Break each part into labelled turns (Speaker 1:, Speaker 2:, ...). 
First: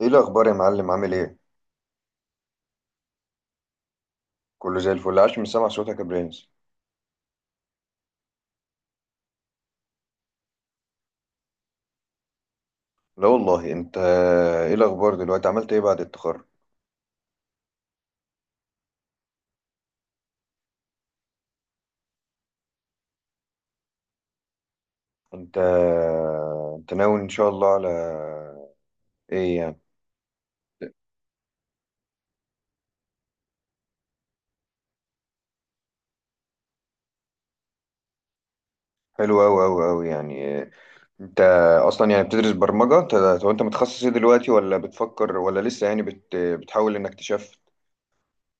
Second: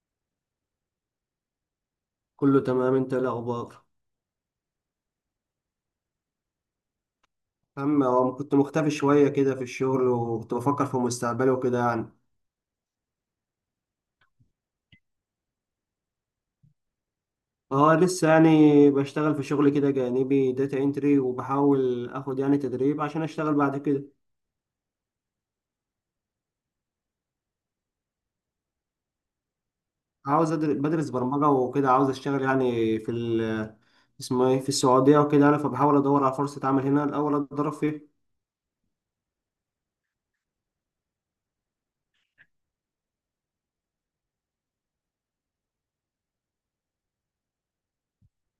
Speaker 1: ايه الاخبار يا معلم، عامل ايه؟
Speaker 2: كله تمام، انت ايه الاخبار؟
Speaker 1: كله زي الفل، عاش من سمع صوتك يا برنس.
Speaker 2: هو كنت مختفي شويه كده في الشغل، وكنت بفكر في مستقبلي وكده يعني.
Speaker 1: لا والله، انت ايه الاخبار دلوقتي، عملت ايه بعد التخرج؟
Speaker 2: اه، لسه يعني بشتغل في شغل كده جانبي داتا انتري، وبحاول اخد يعني تدريب عشان اشتغل بعد كده.
Speaker 1: انت انت ناوي ان شاء الله على ايه يعني؟
Speaker 2: عاوز بدرس برمجه وكده، عاوز اشتغل يعني في ال اسمه ايه في السعوديه وكده يعني، فبحاول ادور على فرصه عمل هنا الاول اتدرب فيها.
Speaker 1: حلو اوي اوي اوي يعني. انت اصلا يعني بتدرس برمجة انت. طب انت متخصص ايه دلوقتي، ولا بتفكر، ولا لسه يعني بتحاول انك تشفت؟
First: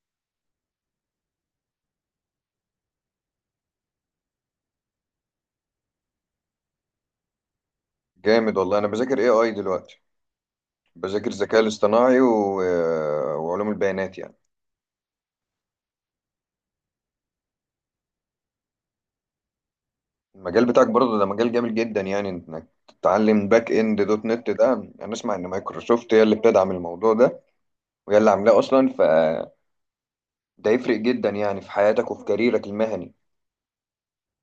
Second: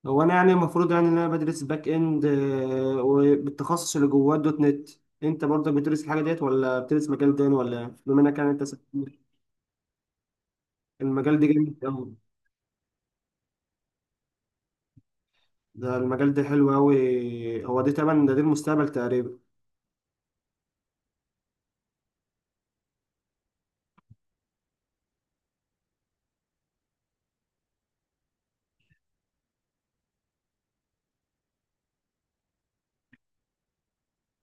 Speaker 2: هو انا يعني المفروض يعني ان انا بدرس باك اند، وبالتخصص اللي جواه دوت نت. انت برضك بتدرس الحاجه ديت ولا بتدرس مجال تاني ولا إيه؟ بما انك يعني
Speaker 1: جامد
Speaker 2: انت
Speaker 1: والله. انا بذاكر اي اي دلوقتي، بذاكر
Speaker 2: المجال ده
Speaker 1: الذكاء
Speaker 2: جامد قوي.
Speaker 1: الاصطناعي وعلوم البيانات يعني.
Speaker 2: ده المجال ده حلو قوي، هو ده تمام، ده المستقبل تقريبا.
Speaker 1: المجال بتاعك برضه ده مجال جامد جدا يعني، انك تتعلم باك اند دوت نت. ده انا اسمع ان مايكروسوفت هي اللي بتدعم الموضوع ده، وهي اللي عاملاه اصلا، فده يفرق جدا يعني في حياتك وفي كاريرك المهني.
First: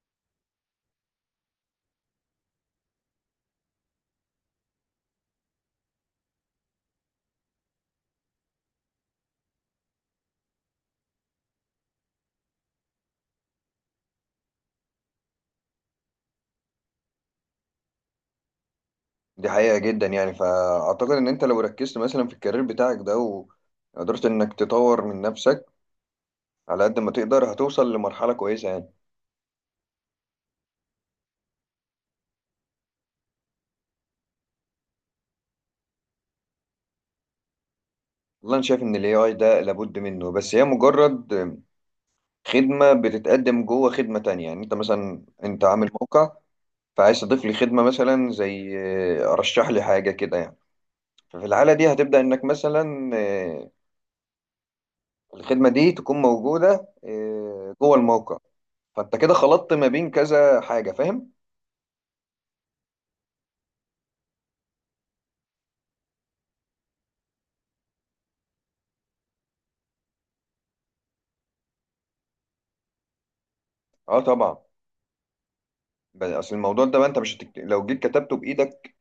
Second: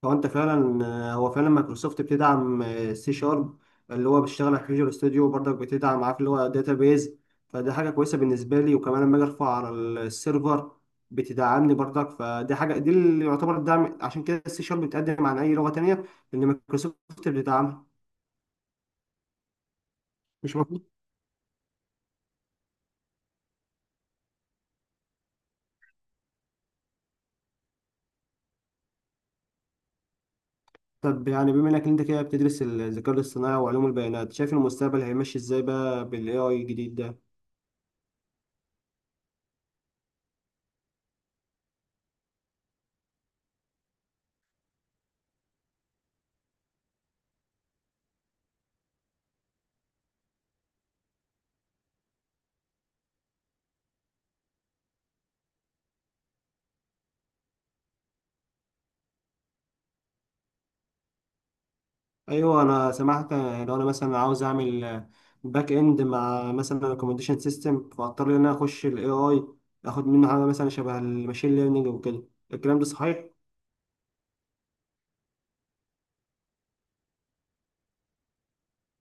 Speaker 2: هو انت فعلا. هو فعلا مايكروسوفت بتدعم، سي شارب اللي هو بيشتغل على فيجوال ستوديو، برضك بتدعم عارف اللي هو داتابيز. فدي حاجه كويسه بالنسبه لي، وكمان لما اجي ارفع على السيرفر بتدعمني برضك. فدي حاجه دي اللي يعتبر الدعم، عشان كده السي شارب بتقدم عن اي لغه تانية لان مايكروسوفت بتدعمها.
Speaker 1: دي حقيقة جدا يعني،
Speaker 2: مش مفروض.
Speaker 1: فاعتقد ان انت لو ركزت مثلا في الكارير بتاعك ده، وقدرت انك تطور من نفسك على قد ما تقدر، هتوصل لمرحلة كويسة يعني.
Speaker 2: طب يعني بما انك انت كده بتدرس الذكاء الاصطناعي وعلوم البيانات، شايف المستقبل هيمشي ازاي بقى بالاي اي الجديد ده؟
Speaker 1: والله انا شايف ان الاي اي ده لابد منه، بس هي مجرد خدمة بتتقدم جوه خدمة تانية. يعني انت مثلا انت عامل موقع، فعايز تضيف لي خدمة مثلا زي رشح لي حاجة كده يعني. ففي الحالة دي هتبدأ إنك مثلا الخدمة دي تكون موجودة جوه الموقع. فأنت كده خلطت ما بين كذا حاجة، فاهم؟
Speaker 2: ايوه، انا سمعت لو انا مثلا عاوز اعمل باك اند مع مثلا ريكومنديشن سيستم فاضطر ان انا اخش الاي اي، اخد منه حاجه مثلا شبه الماشين ليرنينج وكده. الكلام ده صحيح؟
Speaker 1: أه طبعا. أصل الموضوع ده بقى، أنت مش لو جيت كتبته بإيدك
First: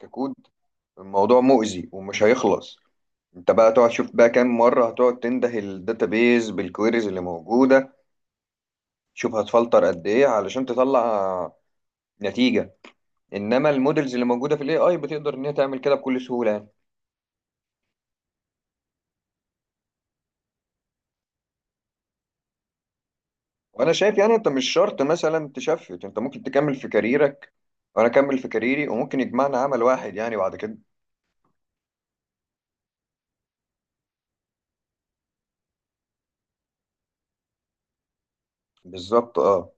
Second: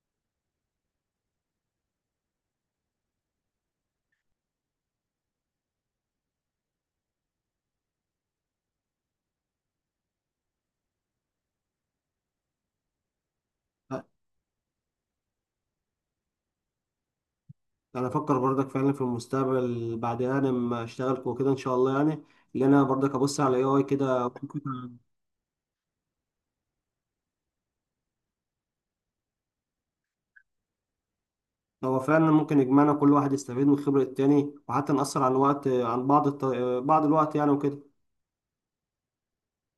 Speaker 1: ككود، الموضوع مؤذي ومش هيخلص. أنت بقى تقعد تشوف بقى كام مرة هتقعد تنده الداتابيز بالكويريز اللي موجودة، شوف هتفلتر قد إيه علشان تطلع نتيجة. انما
Speaker 2: أ-
Speaker 1: المودلز اللي موجوده في الاي اي بتقدر ان هي تعمل كده بكل سهوله يعني.
Speaker 2: انا افكر برضك فعلا في المستقبل بعد انا ما اشتغل وكده ان شاء الله يعني، اللي انا برضك ابص على الاي اي
Speaker 1: وانا شايف
Speaker 2: كده
Speaker 1: يعني، انت مش شرط مثلا تشفت، انت ممكن تكمل في كاريرك وانا اكمل في كاريري، وممكن يجمعنا عمل واحد يعني بعد كده.
Speaker 2: هو فعلا ممكن يجمعنا، كل واحد يستفيد من خبره التاني، وحتى نأثر عن وقت عن بعض بعض الوقت يعني وكده.
Speaker 1: بالظبط اه.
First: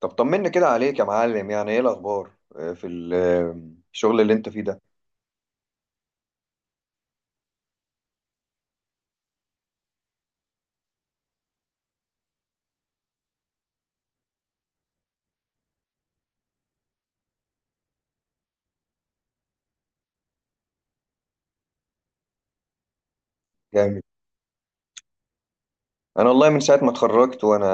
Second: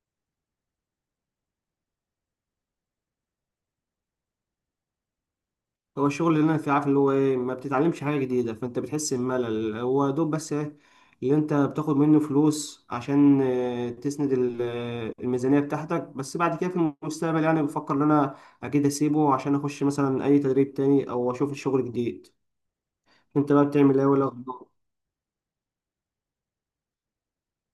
Speaker 1: طب طمنا كده عليك يا معلم. يعني ايه الاخبار في الشغل اللي انت فيه ده؟
Speaker 2: هو الشغل اللي انا فيه، عارف اللي هو ايه؟ ما بتتعلمش حاجه جديده فانت بتحس بملل، هو دوب بس ايه اللي انت بتاخد منه فلوس عشان تسند الميزانيه بتاعتك. بس بعد كده في المستقبل يعني بفكر ان انا اكيد اسيبه عشان اخش مثلا اي تدريب تاني او اشوف شغل جديد. انت بقى بتعمل
Speaker 1: جامد.
Speaker 2: ايه ولا اخبار؟
Speaker 1: انا والله من ساعه ما اتخرجت وانا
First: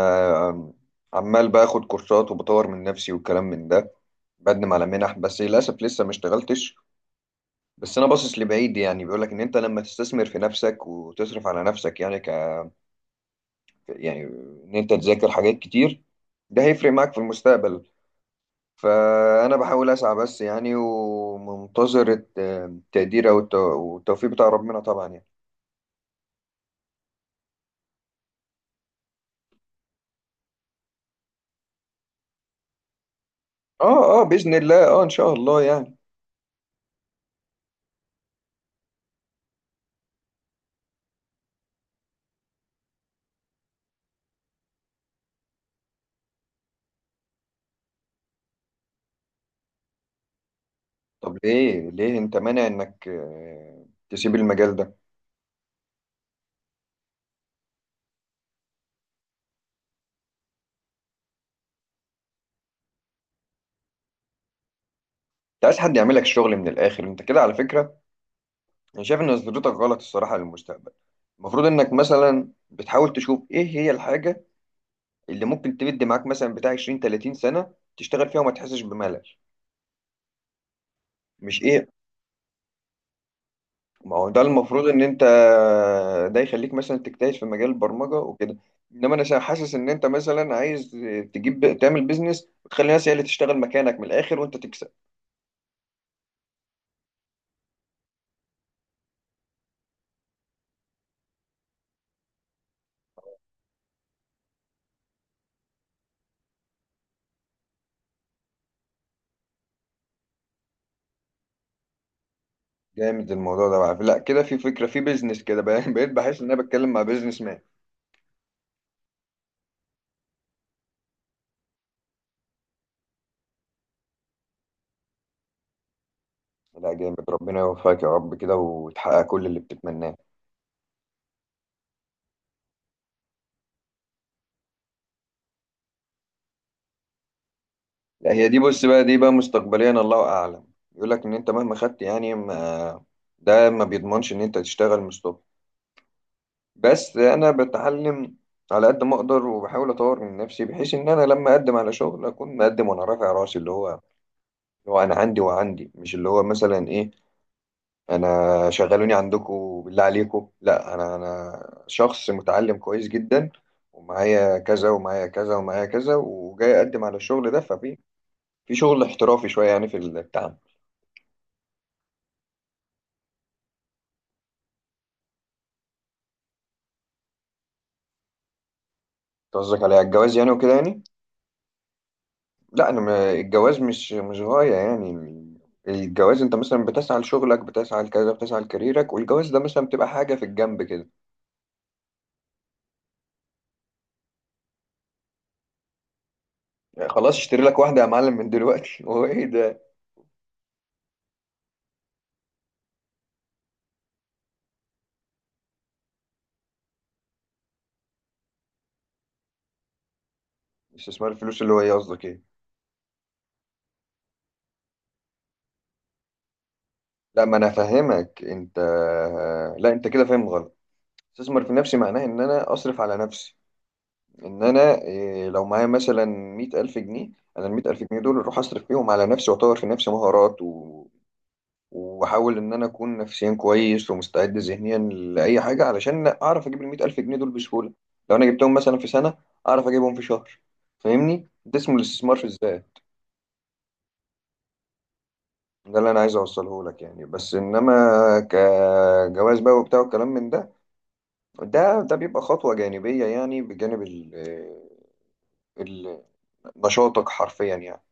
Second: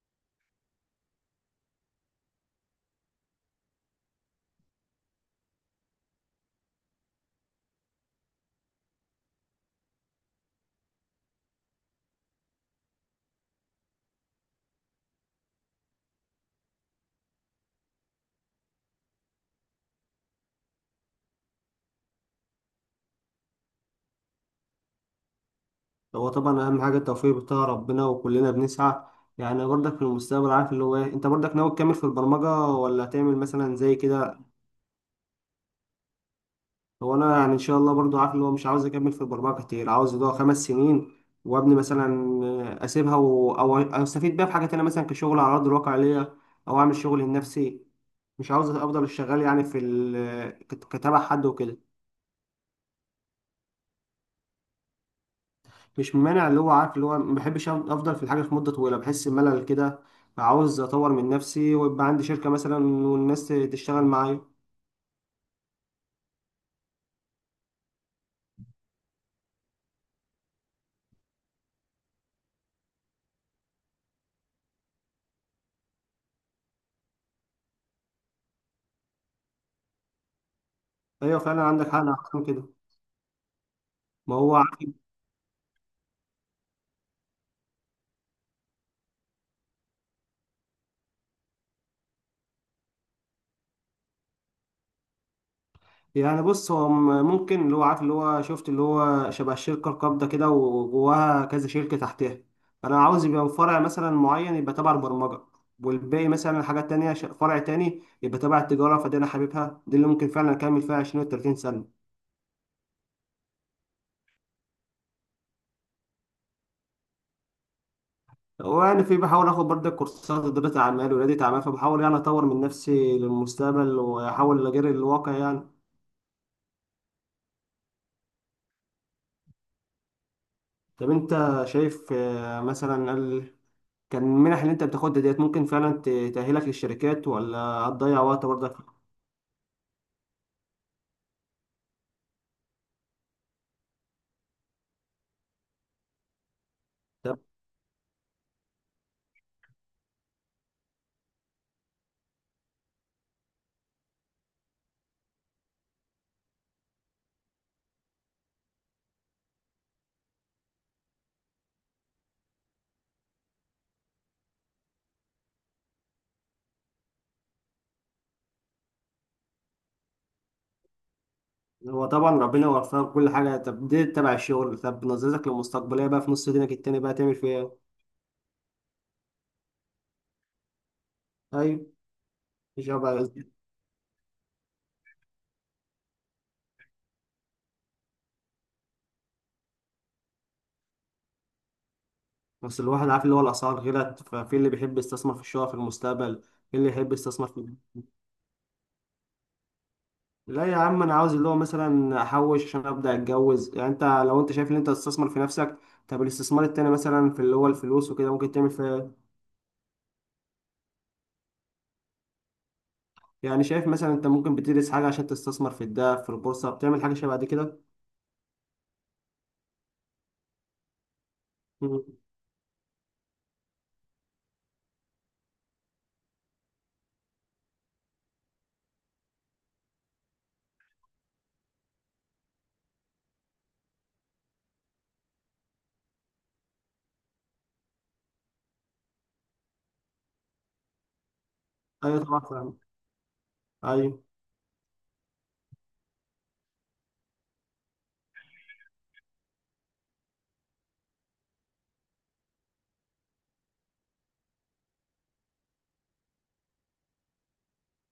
Speaker 1: آم، عمال باخد كورسات وبطور من نفسي والكلام من ده، بقدم على منح، بس للاسف لسه ما اشتغلتش. بس انا باصص لبعيد يعني، بيقول لك ان انت لما تستثمر في نفسك وتصرف على نفسك، يعني يعني ان انت تذاكر حاجات كتير، ده هيفرق معاك في المستقبل. فانا بحاول اسعى بس يعني، ومنتظر التقدير او والتوفيق بتاع ربنا طبعا يعني.
Speaker 2: هو طبعا اهم حاجه التوفيق بتاع ربنا، وكلنا بنسعى. يعني برضك في المستقبل، عارف اللي هو ايه، انت برضك ناوي تكمل في البرمجه ولا تعمل مثلا زي
Speaker 1: اه اه
Speaker 2: كده؟
Speaker 1: باذن الله، اه ان شاء الله يعني.
Speaker 2: هو انا يعني ان شاء الله برضو عارف ان هو مش عاوز اكمل في البرمجه كتير، عاوز يضيع 5 سنين وابني، مثلا اسيبها أو استفيد بيها في حاجه تانية مثلا كشغل على ارض الواقع ليا، او اعمل شغل لنفسي. مش عاوز افضل شغال يعني في كتابع
Speaker 1: طب
Speaker 2: حد وكده.
Speaker 1: ليه انت مانع انك تسيب المجال ده؟
Speaker 2: مش مانع، اللي هو عارف اللي هو ما بحبش افضل في الحاجه في مده طويله، بحس بملل كده. عاوز اطور من نفسي ويبقى عندي شركه مثلا والناس تشتغل معايا.
Speaker 1: انت عايز حد يعملك الشغل من الاخر، انت كده على فكره. انا شايف ان نظرتك غلط الصراحه للمستقبل. المفروض انك مثلا بتحاول تشوف ايه هي الحاجه اللي ممكن تمد معاك مثلا بتاع 20 30 سنة تشتغل فيها وما تحسش بملل.
Speaker 2: ايوه،
Speaker 1: مش
Speaker 2: فعلا
Speaker 1: ايه،
Speaker 2: عندك حق، انا أحسن كده.
Speaker 1: ما هو
Speaker 2: ما
Speaker 1: ده
Speaker 2: هو.
Speaker 1: المفروض ان انت، ده يخليك مثلا تجتهد في مجال البرمجة وكده. انما انا حاسس ان انت مثلا عايز تجيب تعمل بيزنس وتخلي الناس هي اللي تشتغل مكانك من الاخر وانت تكسب.
Speaker 2: يعني بص، هو ممكن اللي هو عارف اللي هو شفت اللي هو شبه الشركة القابضة كده وجواها كذا شركة تحتها. أنا عاوز يبقى فرع مثلا معين يبقى تبع البرمجة، والباقي مثلا حاجات تانية، فرع تاني يبقى تبع التجارة. فدي أنا حاببها، دي اللي ممكن فعلا أكمل فيها 20 و 30 سنة.
Speaker 1: جامد الموضوع ده بقى. لا كده في فكرة، في بيزنس كده بقيت بحس ان انا بتكلم مع بيزنس مان.
Speaker 2: وأنا في بحاول آخد برضه كورسات إدارة أعمال وريادة أعمال، فبحاول يعني أطور من نفسي للمستقبل وأحاول أجري الواقع يعني.
Speaker 1: لا جامد، ربنا يوفقك يا رب كده وتحقق كل اللي بتتمناه.
Speaker 2: طب أنت شايف، مثلا كان المنح اللي انت بتاخدها ديت، ممكن فعلا تأهلك للشركات ولا هتضيع
Speaker 1: لا
Speaker 2: وقت
Speaker 1: هي دي
Speaker 2: برضك في
Speaker 1: بص بقى، دي بقى مستقبليا الله اعلم. يقول لك ان انت مهما خدت يعني، ما ده ما بيضمنش ان انت تشتغل مستقبل، بس
Speaker 2: الكتاب؟
Speaker 1: انا بتعلم على قد ما اقدر، وبحاول اطور من نفسي، بحيث ان انا لما اقدم على شغل اكون مقدم وانا رافع راسي. اللي هو انا عندي وعندي، مش اللي هو مثلا ايه، انا شغلوني عندكم بالله عليكم. لا، انا شخص متعلم كويس جدا، ومعايا كذا ومعايا كذا ومعايا كذا، وجاي اقدم على الشغل ده. ففي في شغل احترافي شويه يعني في التعامل.
Speaker 2: هو طبعا ربنا يوفقك كل حاجة. طب دي تبع الشغل، طب نظرتك للمستقبلية بقى في نص دينك التاني بقى تعمل فيها ايه؟
Speaker 1: قصدك على الجواز يعني وكده يعني؟
Speaker 2: أيوة. مش
Speaker 1: لا انا،
Speaker 2: هبقى.
Speaker 1: ما الجواز مش غاية يعني. الجواز، انت مثلا بتسعى لشغلك، بتسعى لكذا، بتسعى لكاريرك، والجواز ده مثلا بتبقى حاجة في الجنب كده
Speaker 2: بس الواحد عارف اللي هو الأسعار غلت، ففي اللي بيحب يستثمر في الشقق في المستقبل، في اللي
Speaker 1: يعني.
Speaker 2: يحب
Speaker 1: خلاص
Speaker 2: يستثمر
Speaker 1: اشتري
Speaker 2: في.
Speaker 1: لك واحدة يا معلم من دلوقتي هو ايه ده،
Speaker 2: لا يا عم، أنا عاوز اللي هو مثلا أحوش عشان أبدأ أتجوز، يعني أنت لو أنت شايف إن أنت تستثمر في نفسك، طب الاستثمار التاني مثلا في اللي هو الفلوس وكده ممكن تعمل فيها؟
Speaker 1: استثمار الفلوس اللي هو ايه، قصدك ايه؟
Speaker 2: يعني شايف مثلا انت ممكن بتدرس حاجه عشان تستثمر في الذهب، في البورصه، بتعمل حاجه شبه
Speaker 1: لا
Speaker 2: دي
Speaker 1: ما انا
Speaker 2: كده؟
Speaker 1: فاهمك انت، لا انت كده فاهم غلط. استثمر في نفسي
Speaker 2: مم.
Speaker 1: معناه ان انا اصرف على نفسي، ان انا إيه، لو معايا مثلا 100,000 جنيه، انا ال100,000 جنيه دول اروح اصرف فيهم على نفسي واطور في نفسي مهارات، واحاول ان انا اكون نفسيا كويس ومستعد ذهنيا لاي حاجه، علشان اعرف اجيب ال 100,000 جنيه دول بسهوله. لو انا جبتهم مثلا في سنه، اعرف اجيبهم في شهر، فاهمني؟ ده اسمه
Speaker 2: ايوه،
Speaker 1: الاستثمار
Speaker 2: طبعا
Speaker 1: في
Speaker 2: فاهم.
Speaker 1: الذات.
Speaker 2: ايوه.
Speaker 1: ده اللي انا عايز اوصله لك يعني. بس انما كجواز بقى وبتاع والكلام من ده، ده بيبقى خطوه جانبيه يعني، بجانب ال- نشاطك حرفيا يعني.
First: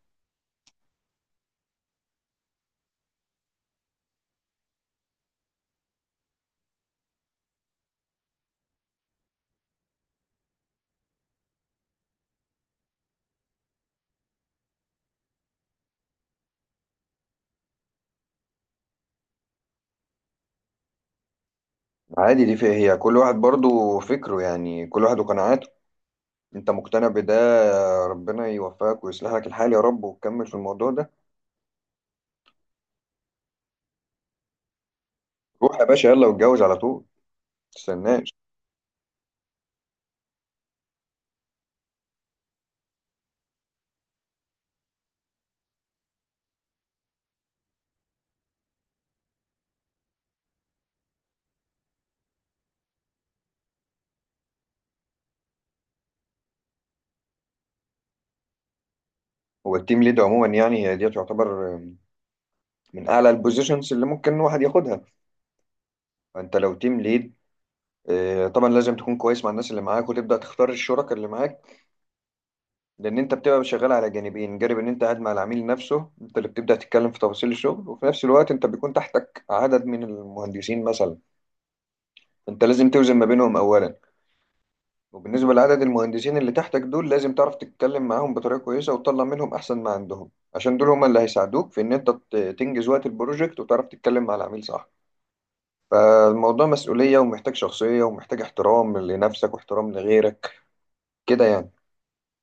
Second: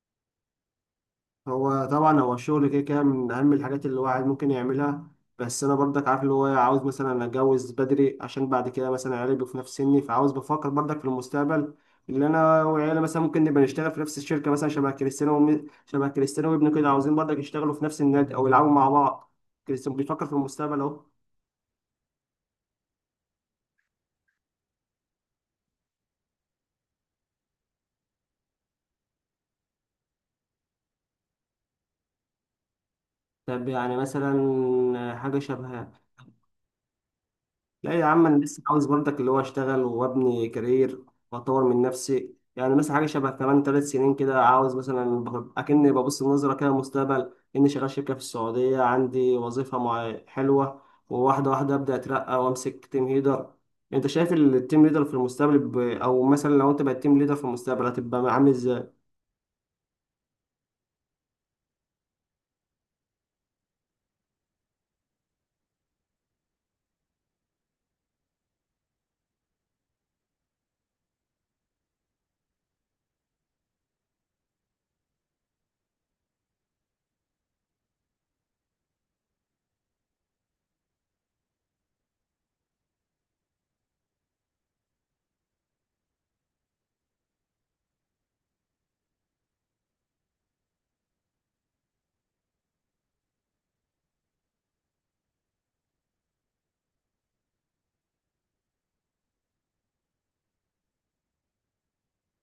Speaker 2: هو طبعا هو الشغل كده كده من اهم الحاجات اللي الواحد ممكن يعملها. بس انا برضك عارف اللي هو، عاوز مثلا اتجوز بدري، عشان بعد كده مثلا عيالي يبقوا في نفس سني، فعاوز بفكر برضك في المستقبل اللي انا وعيالي مثلا ممكن نبقى نشتغل في نفس الشركه، مثلا شبه كريستيانو وابنه كده عاوزين برضك يشتغلوا في نفس النادي او يلعبوا مع بعض. كريستيانو بيفكر في المستقبل اهو.
Speaker 1: عادي، دي فيها هي كل واحد برضو فكره يعني، كل واحد وقناعاته. انت مقتنع بده، ربنا يوفقك ويصلح لك الحال يا رب، وتكمل في الموضوع ده.
Speaker 2: طب يعني مثلا حاجة
Speaker 1: روح يا
Speaker 2: شبه.
Speaker 1: باشا يلا واتجوز على طول،
Speaker 2: لا يا عم،
Speaker 1: متستناش.
Speaker 2: انا لسه عاوز برضك اللي هو اشتغل وابني كارير، واطور من نفسي، يعني مثلا حاجه شبه كمان 3 سنين كده، عاوز مثلا اكني ببص النظره كده المستقبل، اني شغال شركه في السعوديه عندي وظيفه مع حلوه، وواحده واحده ابدا اترقى وامسك تيم ليدر. انت شايف التيم ليدر في المستقبل او مثلا لو انت بقيت تيم ليدر في المستقبل هتبقى عامل ازاي؟
Speaker 1: هو التيم ليد عموما يعني، هي دي تعتبر من اعلى البوزيشنز اللي ممكن الواحد ياخدها. فانت لو تيم ليد، اه، طبعا لازم تكون كويس مع الناس اللي معاك، وتبدا تختار الشركاء اللي معاك. لان انت بتبقى شغال على جانبين، جانب ان انت قاعد مع العميل نفسه، انت اللي بتبدا تتكلم في تفاصيل الشغل، وفي نفس الوقت انت بيكون تحتك عدد من المهندسين مثلا، انت لازم توزن ما بينهم اولا. وبالنسبة لعدد المهندسين اللي تحتك دول، لازم تعرف تتكلم معاهم بطريقة كويسة، وتطلع منهم أحسن ما عندهم، عشان دول هما اللي هيساعدوك في إن أنت تنجز وقت البروجكت، وتعرف تتكلم مع العميل صح. فالموضوع مسؤولية، ومحتاج شخصية، ومحتاج احترام لنفسك واحترام لغيرك كده يعني.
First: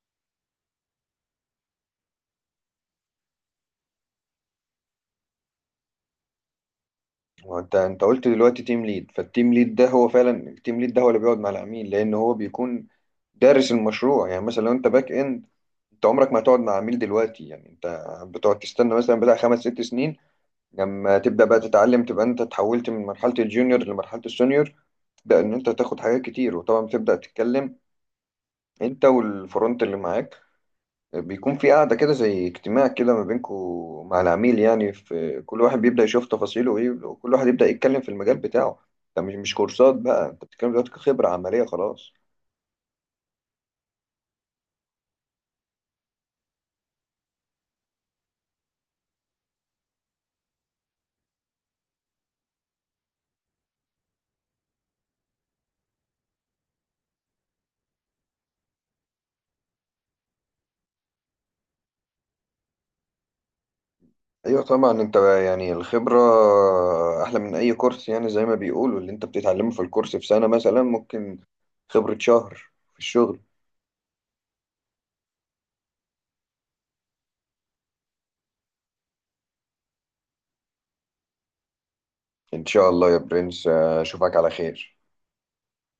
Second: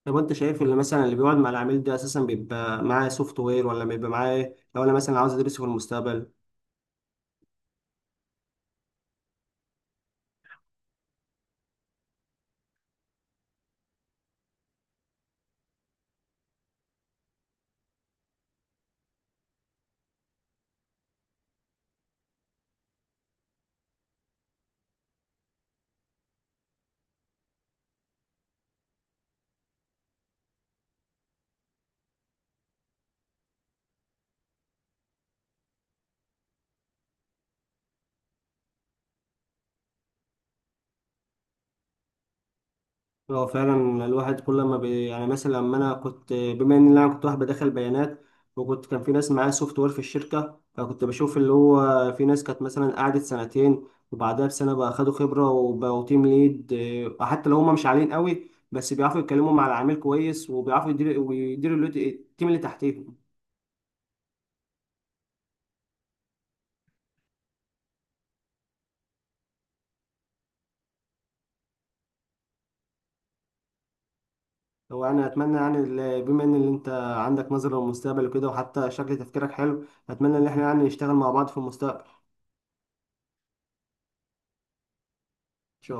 Speaker 2: طب انت شايف اللي مثلا اللي بيقعد مع العميل ده اساسا بيبقى معاه سوفت وير ولا بيبقى معاه إيه؟ لو انا مثلا عاوز ادرسه في المستقبل.
Speaker 1: وانت قلت دلوقتي تيم ليد، فالتيم ليد ده هو فعلا، التيم ليد ده هو اللي بيقعد مع العميل، لأن هو بيكون دارس المشروع. يعني مثلا لو انت باك اند، انت عمرك ما هتقعد مع عميل دلوقتي، يعني انت بتقعد تستنى مثلا بتاع 5 6 سنين، لما تبدأ بقى تتعلم، تبقى انت اتحولت من مرحلة الجونيور لمرحلة السونيور، تبدأ ان انت تاخد حاجات كتير. وطبعا بتبدأ تتكلم انت والفرونت اللي معاك، بيكون في قاعدة كده زي اجتماع كده ما بينكوا مع العميل يعني، في كل واحد بيبدأ يشوف تفاصيله ايه، وكل واحد يبدأ يتكلم في المجال بتاعه. ده مش كورسات بقى، انت بتتكلم دلوقتي كخبرة عملية خلاص.
Speaker 2: هو فعلا الواحد كل ما يعني مثلا لما انا كنت، بما ان انا كنت واحد بدخل بيانات وكنت كان في ناس معايا سوفت وير في الشركه، فكنت بشوف اللي هو في ناس كانت مثلا قعدت سنتين وبعدها بسنه بقى خدوا خبره وبقوا تيم ليد، حتى لو هم مش عاليين قوي بس بيعرفوا يتكلموا مع العميل كويس، وبيعرفوا يديروا التيم اللي تحتيهم.
Speaker 1: ايوه طبعا. انت يعني الخبرة احلى من اي كورس يعني، زي ما بيقولوا، اللي انت بتتعلمه في الكورس في سنة مثلا ممكن خبرة شهر في الشغل.
Speaker 2: هو انا اتمنى، يعني بما ان اللي انت عندك نظره للمستقبل وكده، وحتى شكل تفكيرك حلو، اتمنى ان احنا يعني نشتغل مع بعض في المستقبل.
Speaker 1: ان شاء الله يا برنس، اشوفك على خير.